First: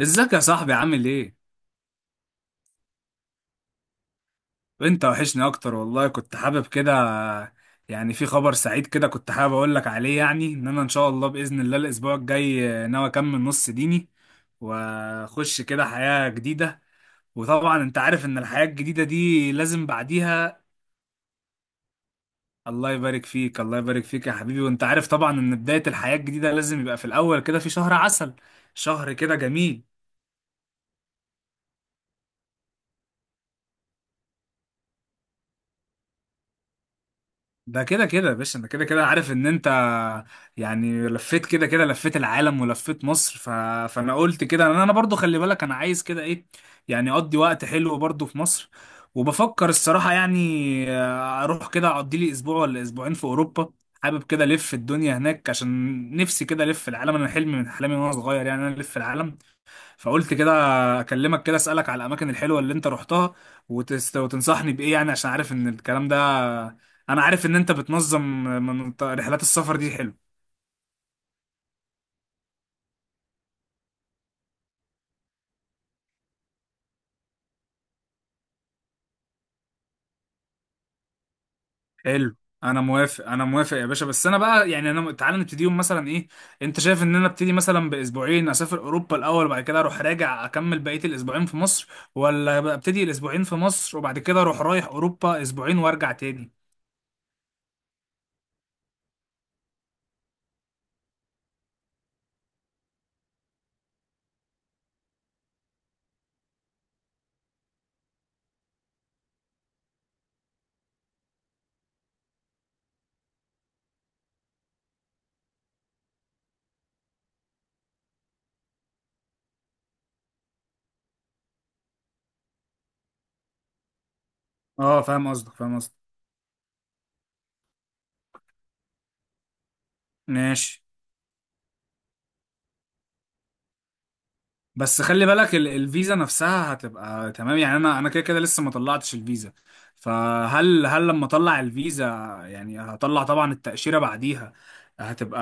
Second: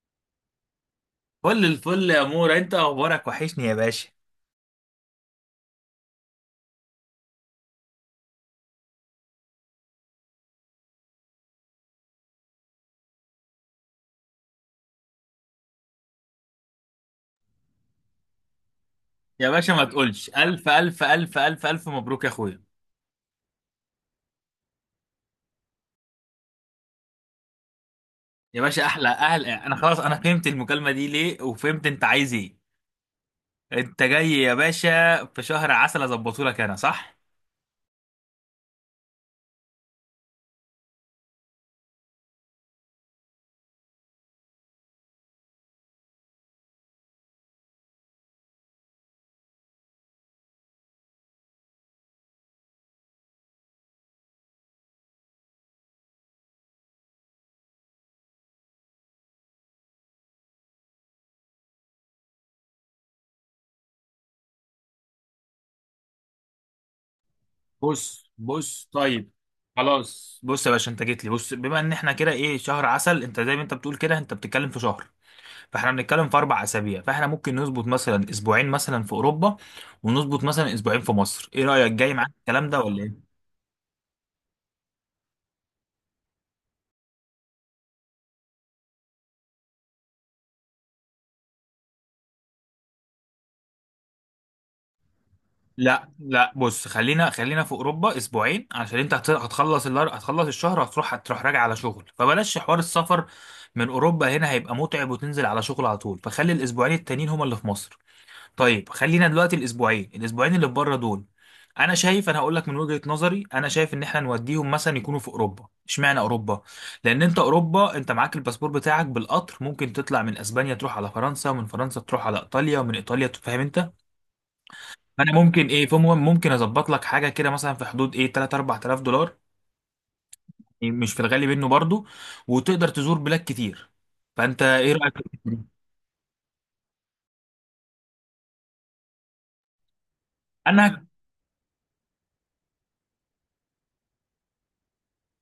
ازيك يا صاحبي عامل ايه؟ فل الفل يا مورا، انت اخبارك وحشني يا باشا. وانت وحشني اكتر والله، كنت حابب كده. يعني في خبر سعيد كده، كنت حابب اقول لك عليه. يعني ان انا ان شاء الله باذن الله الاسبوع الجاي ناوي اكمل نص ديني، واخش كده حياة جديدة. وطبعا انت عارف ان الحياة الجديدة يا دي باشا ما لازم تقولش، بعديها. الف الف الف الف الف مبروك يا اخويا. الله يبارك فيك، الله يبارك فيك يا حبيبي. وانت عارف طبعا ان بداية الحياة الجديدة لازم يبقى في الاول كده في شهر عسل. يا باشا احلى شهر كده اهل، انا جميل. خلاص انا فهمت المكالمه دي ليه وفهمت انت عايز ايه. انت جاي يا باشا في شهر عسل اظبطه لك، انا صح؟ ده كده كده يا باشا، انا كده كده عارف ان انت يعني لفيت كده كده لفيت العالم ولفيت مصر. فانا قلت كده، انا برضو. خلي بالك، انا عايز كده ايه؟ يعني اقضي وقت حلو برضو في مصر. وبفكر الصراحة، يعني اروح كده اقضي لي اسبوع ولا اسبوعين في اوروبا. حابب كده الف الدنيا هناك، عشان نفسي كده الف العالم. انا حلمي من احلامي وانا صغير، يعني انا الف العالم. فقلت كده اكلمك، كده اسالك على الاماكن الحلوه اللي انت رحتها، وتنصحني بايه. يعني عشان عارف ان الكلام ده، انا عارف ان انت بتنظم بص بص، من طيب رحلات السفر دي. حلو، خلاص بص يا باشا انت جيت لي، بص بما ان احنا كده ايه شهر عسل، انت زي ما انت بتقول كده انت بتتكلم في شهر، فاحنا بنتكلم في اربع اسابيع، فاحنا ممكن نظبط مثلا اسبوعين مثلا في اوروبا، ونظبط مثلا اسبوعين في مصر. ايه رايك؟ جاي معاك حلو. الكلام ده انا ولا موافق، ايه؟ انا موافق يا باشا. بس انا بقى يعني، انا تعالى نبتديهم مثلا ايه؟ انت شايف ان انا ابتدي مثلا باسبوعين، اسافر اوروبا الاول، وبعد كده اروح راجع اكمل بقيه الاسبوعين في مصر، ولا بقى ابتدي الاسبوعين في مصر وبعد كده اروح رايح اوروبا اسبوعين لا وارجع تاني؟ لا بص، خلينا خلينا في اوروبا اسبوعين، عشان انت هتخلص هتخلص الشهر، هتروح راجع على شغل، فبلاش حوار السفر من اوروبا هنا هيبقى متعب، وتنزل على شغل على طول، فخلي الاسبوعين التانيين هما اللي في مصر. طيب خلينا دلوقتي الاسبوعين اللي في بره دول، انا شايف، انا هقول لك من وجهة نظري انا شايف ان احنا نوديهم مثلا يكونوا في اوروبا. اشمعنى اوروبا؟ لان انت اوروبا انت معاك الباسبور بتاعك بالقطر، ممكن تطلع من اسبانيا تروح على فرنسا، ومن فرنسا تروح على ايطاليا، ومن ايطاليا فاهم انت. اه، فاهم انا قصدك، ممكن فاهم ايه، قصدك. فمهم ممكن اظبط لك حاجه كده مثلا في حدود ايه 3 4000 دولار، ماشي. يعني مش في الغالي منه برضو، وتقدر تزور بلاد كتير. فانت ايه بس رايك؟ خلي بالك الفيزا نفسها هتبقى تمام. يعني انا كده كده لسه ما طلعتش الفيزا. فهل انا هل لما اطلع الفيزا، يعني هطلع طبعا التأشيرة بعديها، هتبقى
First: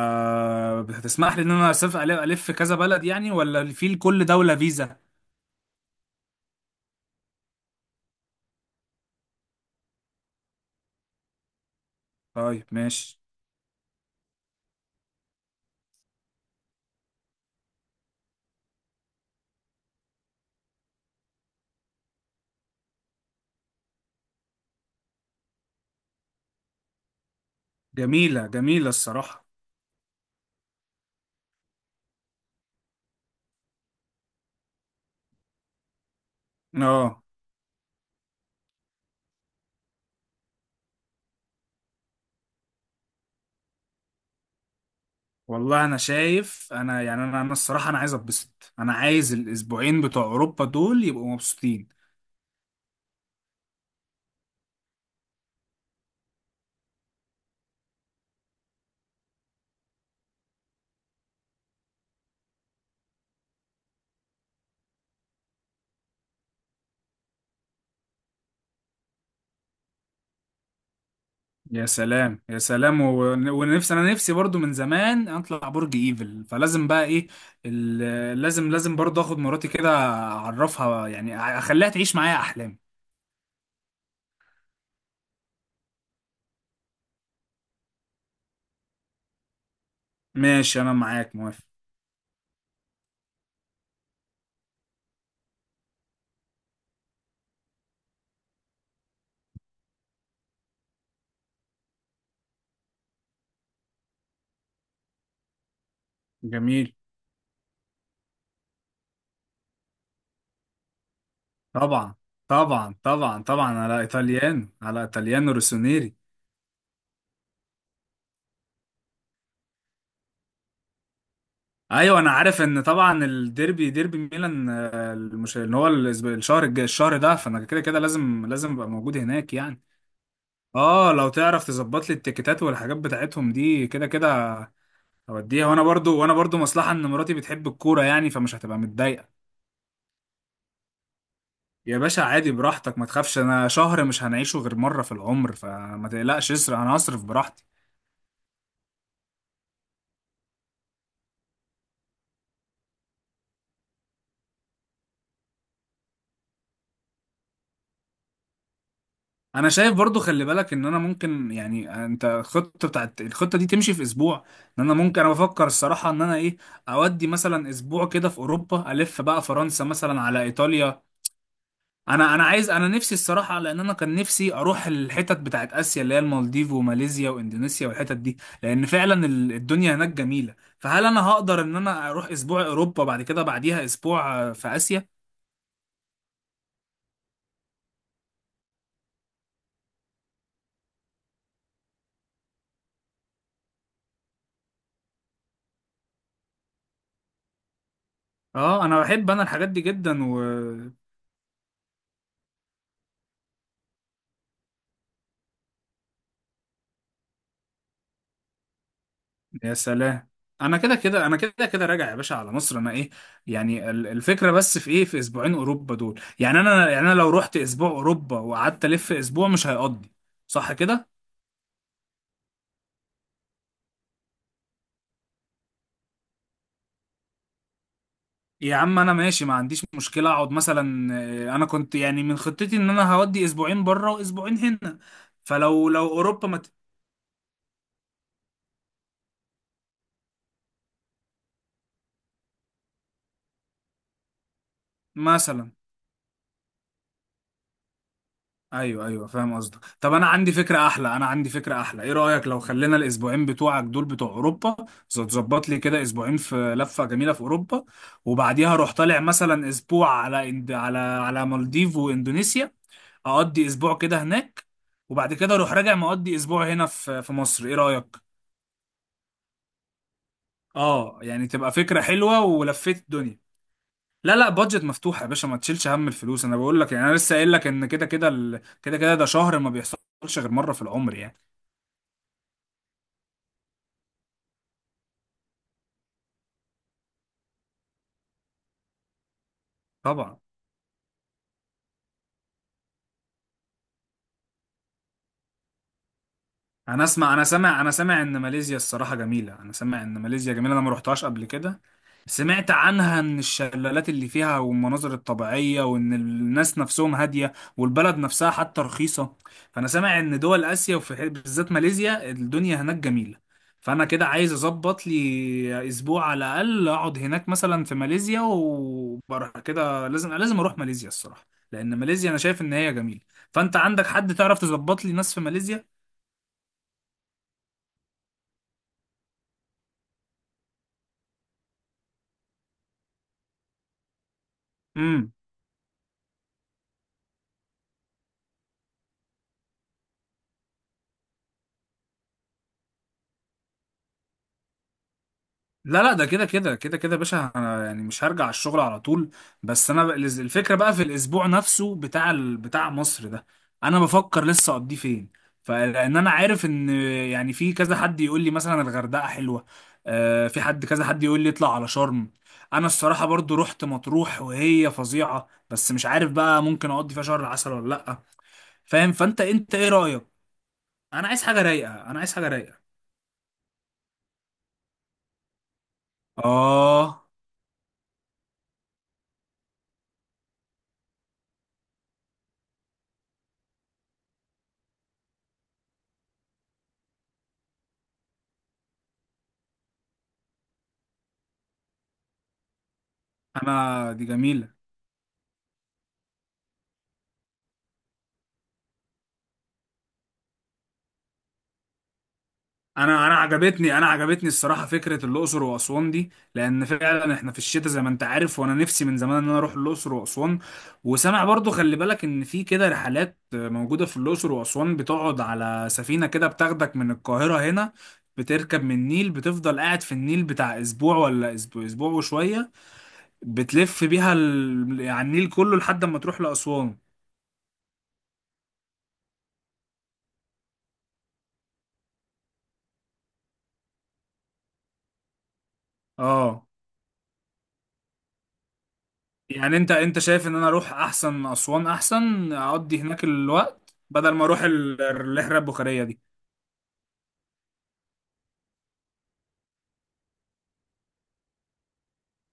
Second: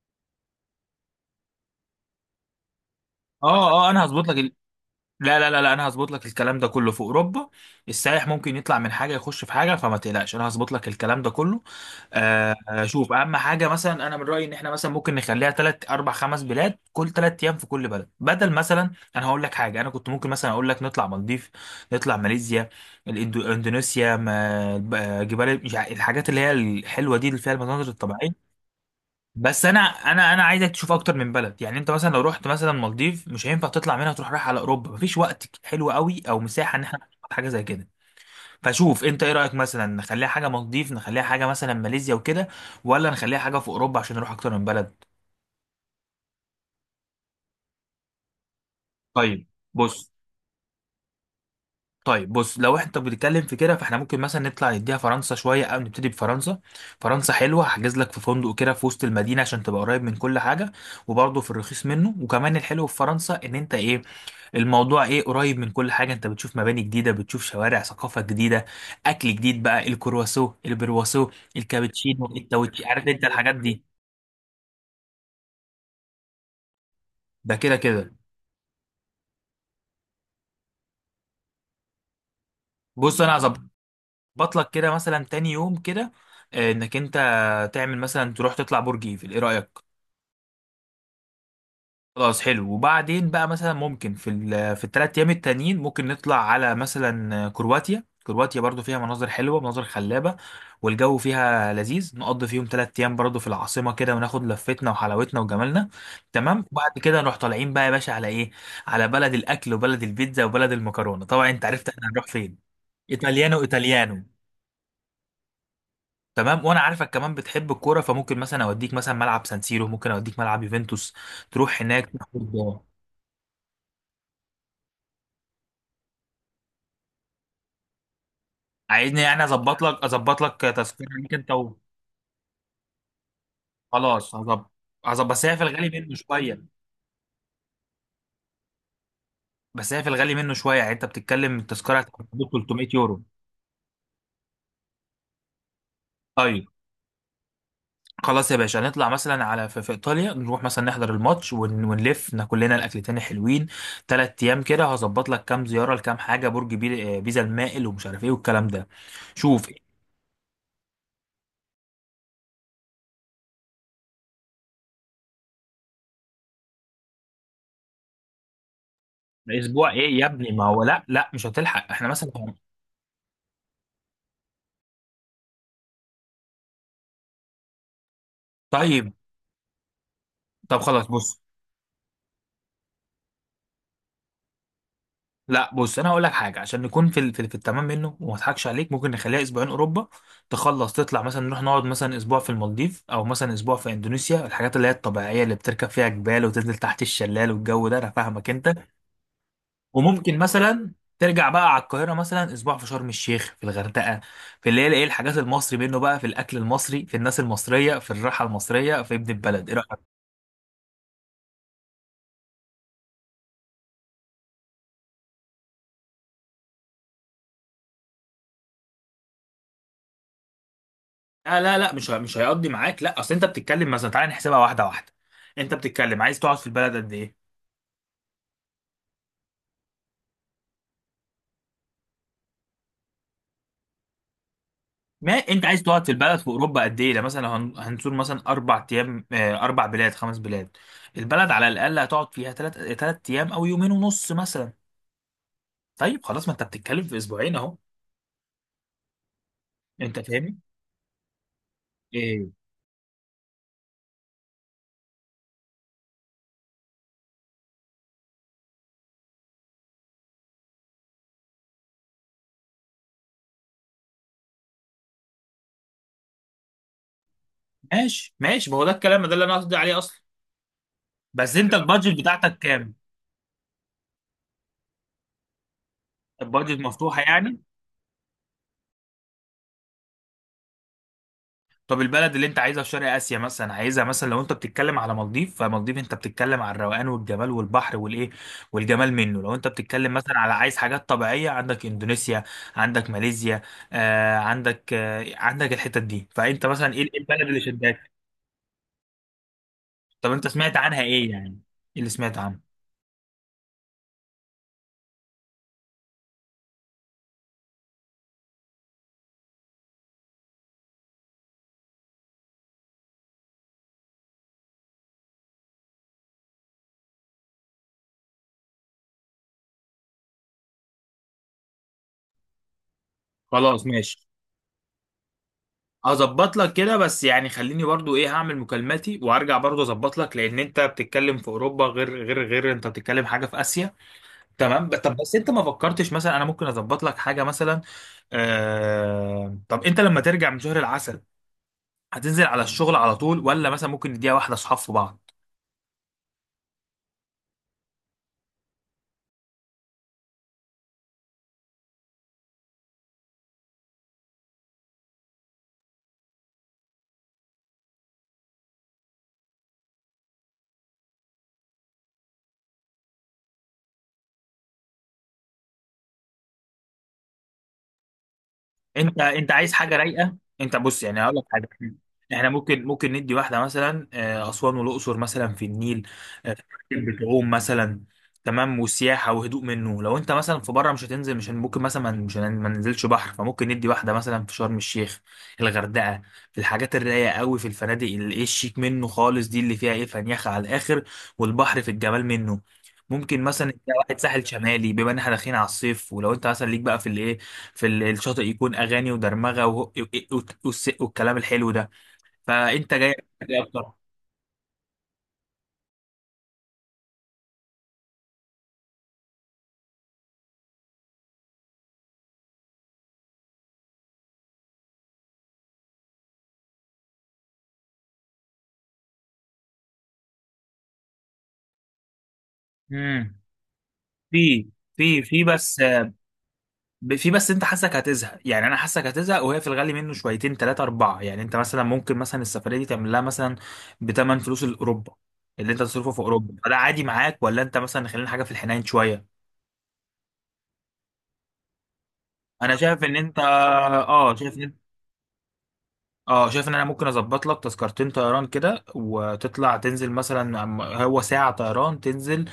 هتسمح لي ان انا اسافر ألف ألف كذا بلد، يعني ولا اه في اه، انا لكل هظبط لك. دولة فيزا؟ لا لا لا لا، انا هظبط لك الكلام ده كله في اوروبا. السائح ممكن يطلع من حاجه يخش في حاجه، فما تقلقش انا هظبط لك الكلام ده كله. طيب شوف ماشي. اهم حاجه، مثلا انا من رايي ان احنا مثلا ممكن نخليها ثلاث اربع خمس بلاد، كل ثلاث ايام في كل بلد بدل مثلا. انا هقول لك حاجه، انا كنت ممكن مثلا اقول لك نطلع مالديف، نطلع ماليزيا، الاندونيسيا جبال، مش الحاجات اللي هي الحلوه دي اللي فيها المناظر جميلة، الطبيعيه. جميلة الصراحة. بس انا عايزك تشوف اكتر من بلد، يعني انت مثلا لو رحت مثلا مالديف، مش هينفع تطلع منها تروح رايح على اوروبا، مفيش وقت حلو قوي او مساحه ان احنا اه. نخطط حاجه زي كده. فشوف انت ايه رايك، مثلا نخليها حاجه مالديف، نخليها حاجه مثلا ماليزيا وكده، ولا نخليها حاجه في اوروبا عشان نروح اكتر من بلد. والله، انا شايف، انا يعني انا الصراحة انا عايز اتبسط. انا عايز طيب الاسبوعين بص بتوع اوروبا دول يبقوا مبسوطين. طيب بص لو احنا بنتكلم في كده، فاحنا ممكن مثلا نطلع نديها فرنسا شويه، او نبتدي بفرنسا. فرنسا حلوه، هحجز لك في فندق كده في وسط المدينه، عشان تبقى قريب من كل حاجه، وبرضه في الرخيص منه. وكمان الحلو في فرنسا ان انت ايه، الموضوع ايه، قريب من كل حاجه، انت بتشوف مباني جديده، بتشوف شوارع، ثقافه جديده، اكل جديد بقى، الكرواسو البرواسو، يا الكابتشينو سلام، يا التوتشي، سلام. عارف انت الحاجات دي. ونفسي، انا نفسي برضو من زمان اطلع برج ايفل، فلازم بقى ايه؟ ده كده كده. لازم، لازم برضو اخد مراتي كده، اعرفها. يعني اخليها تعيش معايا احلامي. بص انا هظبط لك كده مثلا تاني يوم كده، انك انت تعمل مثلا، تروح تطلع برج ايفل. ايه رايك؟ ماشي، انا معاك، موافق. خلاص حلو. وبعدين بقى مثلا ممكن في في الثلاث ايام التانيين ممكن نطلع على مثلا كرواتيا. كرواتيا برضو فيها مناظر حلوه، مناظر خلابه، والجو فيها لذيذ، نقضي فيهم ثلاث ايام برضو في العاصمه كده، وناخد لفتنا وحلاوتنا وجمالنا. تمام؟ وبعد جميل. كده نروح طالعين بقى يا باشا على ايه، على بلد الاكل وبلد البيتزا وبلد المكرونه. طبعا انت عرفت احنا طبعا، هنروح فين، طبعا، طبعا، ايطاليانو طبعا على ايطاليانو. ايطاليانو، على ايطاليانو روسونيري. تمام. وانا عارفك كمان بتحب الكوره، فممكن مثلا اوديك مثلا ملعب سانسيرو، ممكن اوديك ملعب يوفنتوس، تروح هناك ايوه، انا عارف تاخد. ان طبعا الديربي، ديربي ميلان، ان هو الشهر الجاي الشهر ده. فانا كده كده لازم، لازم ابقى موجود عايزني يعني هناك يعني. اظبط لك تذكره اه، لو ليك انت تعرف تظبط لي التيكيتات والحاجات بتاعتهم دي كده خلاص كده هظبط بس هي في هوديها. وانا الغالي منه برضو وانا برضو شويه. مصلحة ان مراتي بتحب الكورة، يعني فمش هتبقى متضايقة. بس هي في الغالي منه شويه يعني، انت بتتكلم التذكره يا باشا، هتبقى حدود عادي 300 براحتك، ما يورو. تخافش. انا شهر مش هنعيشه غير مرة في العمر، فما تقلقش. ايوه. اسرق، انا هصرف براحتي. خلاص يا باشا نطلع مثلا على في ايطاليا، نروح مثلا نحضر الماتش، ونلف ناكل لنا الاكلتين حلوين، ثلاث ايام كده هظبط لك كام زياره لكام حاجه، برج بيزا المائل، ومش عارف ايه والكلام ده. شوف، انا شايف برضو، خلي بالك ان انا ممكن، يعني انت، الخطة دي تمشي في اسبوع. ان انا ممكن، انا بفكر الصراحة ان انا ايه اودي مثلا اسبوع كده في اوروبا، الف بقى فرنسا اسبوع ايه مثلا يا على ابني؟ ما هو ايطاليا. لا لا مش هتلحق، احنا مثلا. انا عايز، انا نفسي الصراحه لان انا كان نفسي اروح الحتت بتاعت اسيا، اللي هي المالديف وماليزيا واندونيسيا والحتت دي. لان طيب فعلا الدنيا هناك جميله. طب خلاص فهل انا بص، هقدر ان انا اروح اسبوع اوروبا، بعد كده بعديها اسبوع في اسيا؟ لا بص انا هقول لك حاجه، عشان نكون في في التمام منه، وما اضحكش عليك، ممكن نخليها اسبوعين اوروبا، تخلص تطلع مثلا نروح نقعد مثلا اسبوع في المالديف، او مثلا اسبوع في اندونيسيا، الحاجات اللي هي الطبيعيه اللي بتركب فيها جبال، وتنزل تحت الشلال، والجو ده انا فاهمك انت. اه، انا بحب، انا الحاجات دي جدا وممكن و... مثلا ترجع بقى على القاهره مثلا اسبوع في شرم الشيخ، في الغردقه، في اللي هي ايه الحاجات المصري منه بقى، في الاكل المصري، في الناس المصريه، في الراحه المصريه، في ابن البلد. ايه يا رايك؟ سلام. انا كده كده، انا كده كده راجع يا باشا على مصر. انا ايه؟ يعني الفكره بس في ايه؟ في اسبوعين اوروبا دول، يعني انا، يعني انا لو رحت اسبوع اوروبا وقعدت الف اسبوع مش هيقضي، صح كده؟ لا لا لا، مش هيقضي معاك، لا اصل انت بتتكلم، مثلا تعالى نحسبها واحده واحده. انت بتتكلم عايز تقعد في البلد قد ايه؟ يا عم انا ماشي، ما عنديش مشكله اقعد مثلا. انا كنت يعني من خطتي ان انا هودي اسبوعين بره واسبوعين هنا. ما انت عايز فلو تقعد لو في البلد في اوروبا اوروبا قد ايه، ده مثلا لو هنزور مثلا اربع ايام، اربع بلاد خمس بلاد، البلد على الاقل هتقعد فيها ثلاث ايام، او يومين ونص مثلا. مثلا. طيب خلاص، ما انت بتتكلم في اسبوعين اهو. ايوه، ايوه، فاهم قصدك. طب انت انا عندي فاهمني؟ فكره احلى، انا عندي فكره احلى. ايه رايك ايه؟ لو خلينا الاسبوعين بتوعك دول بتوع اوروبا، تظبط لي كده اسبوعين في لفه جميله في اوروبا. وبعديها اروح طالع مثلا اسبوع على على مالديف واندونيسيا، اقضي اسبوع كده هناك. وبعد كده اروح راجع مقضي اسبوع هنا في مصر. ايه رايك؟ ماشي ماشي، ما هو ده الكلام ده اللي انا قصدي عليه اصلا. اه، يعني بس تبقى انت فكرة البادجت حلوة بتاعتك كام؟ ولفيت الدنيا. لا، لا، بادجت مفتوحة يا باشا. ما تشيلش هم الفلوس، انا البادجت بقول لك. يعني انا مفتوحه لسه قايل يعني؟ لك ان كده كده، كده كده ده شهر ما بيحصلش غير مرة في العمر يعني. طب البلد اللي انت عايزها في شرق اسيا مثلا عايزها مثلا، لو انت بتتكلم على مالديف، فمالديف انت بتتكلم على الروقان والجمال والبحر والايه والجمال منه. لو انت بتتكلم مثلا طبعا. على عايز حاجات طبيعيه، عندك اندونيسيا، عندك ماليزيا، عندك الحتت دي. فانت مثلا ايه ايه البلد انا اللي سامع انا شداك؟ سامع ان ماليزيا الصراحه جميله. انا سامع ان طب انت ماليزيا جميله، سمعت انا ما عنها روحتهاش ايه قبل يعني؟ كده. ايه اللي سمعت عنه؟ سمعت عنها ان الشلالات اللي فيها والمناظر الطبيعيه، وان الناس نفسهم هاديه، والبلد نفسها حتى رخيصه. فانا سامع ان دول اسيا، وفي بالذات ماليزيا الدنيا هناك جميله. فانا كده عايز اظبط لي اسبوع على الاقل، اقعد هناك مثلا في ماليزيا. وبره كده لازم، لازم اروح ماليزيا الصراحه، لان ماليزيا انا شايف ان هي جميله. فانت خلاص عندك ماشي، حد تعرف تظبط لي ناس في ماليزيا؟ هظبط لك كده، بس يعني خليني برضو ايه هعمل مكالماتي، وارجع برضو اظبط لك، لان انت بتتكلم في اوروبا غير، غير انت بتتكلم حاجه في اسيا. تمام، طب بس انت ما فكرتش مثلا انا ممكن اظبط لك حاجه مثلا، طب انت لما ترجع من شهر العسل، هتنزل على الشغل على طول، ولا مثلا ممكن نديها واحده اصحاب في بعض؟ لا، لا، ده كده كده، كده كده يا باشا. انا يعني مش هرجع الشغل على طول. بس انا الفكره بقى في الاسبوع نفسه بتاع بتاع مصر ده، انا بفكر لسه اقضيه فين. فلان انا عارف ان يعني في كذا حد يقول لي مثلا الغردقه حلوه. آه، في حد، كذا حد يقول لي اطلع على شرم. انا الصراحه برضو رحت مطروح وهي فظيعه، بس مش عارف بقى ممكن اقضي فيها شهر عسل ولا لا. فاهم؟ انت فانت انت عايز انت ايه حاجه رايك؟ رايقه، انت بص يعني انا هقول عايز لك حاجه حاجه، رايقه، انا عايز حاجه احنا رايقه. ممكن، ندي واحده مثلا اسوان والاقصر مثلا في النيل. آه، اه. بتعوم مثلا. تمام، وسياحه وهدوء منه. لو انت مثلا في بره، مش هتنزل، مش هن- ممكن مثلا، ما- مش هن- ما ننزلش بحر، فممكن ندي واحده مثلا في شرم الشيخ، الغردقه، في الحاجات الرايقه قوي، في الفنادق اللي ايه الشيك منه خالص، دي اللي فيها ايه فنيخه على الاخر، والبحر في الجمال منه. ممكن مثلا انت انا واحد دي ساحل جميله. شمالي، بما ان احنا داخلين على الصيف، ولو انت مثلا ليك بقى في الايه، في الشاطئ يكون اغاني ودرمغه والكلام الحلو ده. فانت جاي، انا انا دي اكتر. عجبتني انا عجبتني الصراحه فكره الاقصر واسوان دي، لان فعلا احنا في الشتاء زي ما انت عارف. وانا نفسي من زمان ان انا اروح الاقصر واسوان. وسامع برضو، خلي بالك ان في كده رحلات موجوده في الاقصر واسوان بتقعد على سفينه كده، بتاخدك من القاهره هنا، بتركب من النيل، بتفضل قاعد في النيل بتاع اسبوع ولا اسبوع، اسبوع وشويه، امم. بتلف بيها في في يعني في النيل كله بس، لحد ما تروح لاسوان. في بس انت حاسك هتزهق، يعني انا حاسك هتزهق، وهي في الغالي منه شويتين ثلاثه اربعه، يعني انت مثلا ممكن مثلا السفريه دي تعمل لها مثلا بثمن فلوس الاوروبا اللي انت تصرفه في اوروبا، اه، فده عادي معاك، ولا انت مثلا خلينا حاجه في الحنين شويه؟ يعني انت شايف ان انا اروح احسن اسوان، احسن انا اقضي شايف ان هناك انت، الوقت بدل اه ما شايف اروح ان، الرحله البخاريه دي. اه شايف ان انا ممكن اظبط لك تذكرتين طيران كده، وتطلع تنزل مثلا، هو ساعة طيران تنزل،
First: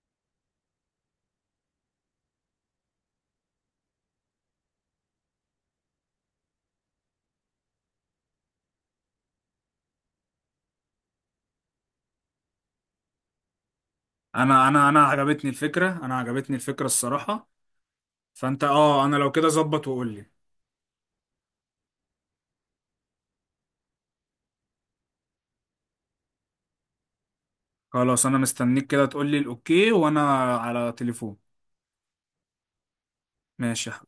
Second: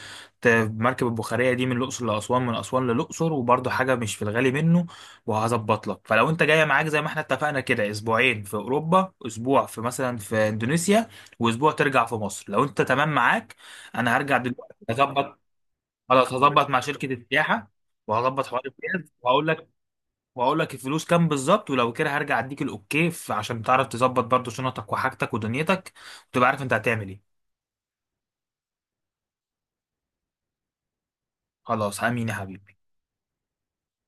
ت- مركب البخارية دي من الأقصر لأسوان، من أسوان للأقصر، وبرضه حاجة مش في الغالي منه، وهظبط لك. فلو انت جاية معاك زي ما احنا اتفقنا كده، اسبوعين في أوروبا، اسبوع في مثلا في اندونيسيا، واسبوع ترجع في مصر. لو انت تمام معاك، انا هرجع انا دلوقتي انا انا هظبط. عجبتني الفكره، انا خلاص، عجبتني هظبط مع الفكره شركة الصراحه. السياحة، وهظبط حوار فانت، اه، الجهاز، انا لو وهقول كده لك، ظبط وقول لي. واقول لك الفلوس كام بالظبط، ولو كده هرجع اديك الاوكي، عشان تعرف تظبط برضو شنطك وحاجتك ودنيتك، وتبقى عارف انت هتعمل ايه. خلاص، انا مستنيك كده تقول لي الاوكي، وانا على تليفون. خلاص، امين يا حبيبي. ماشي يا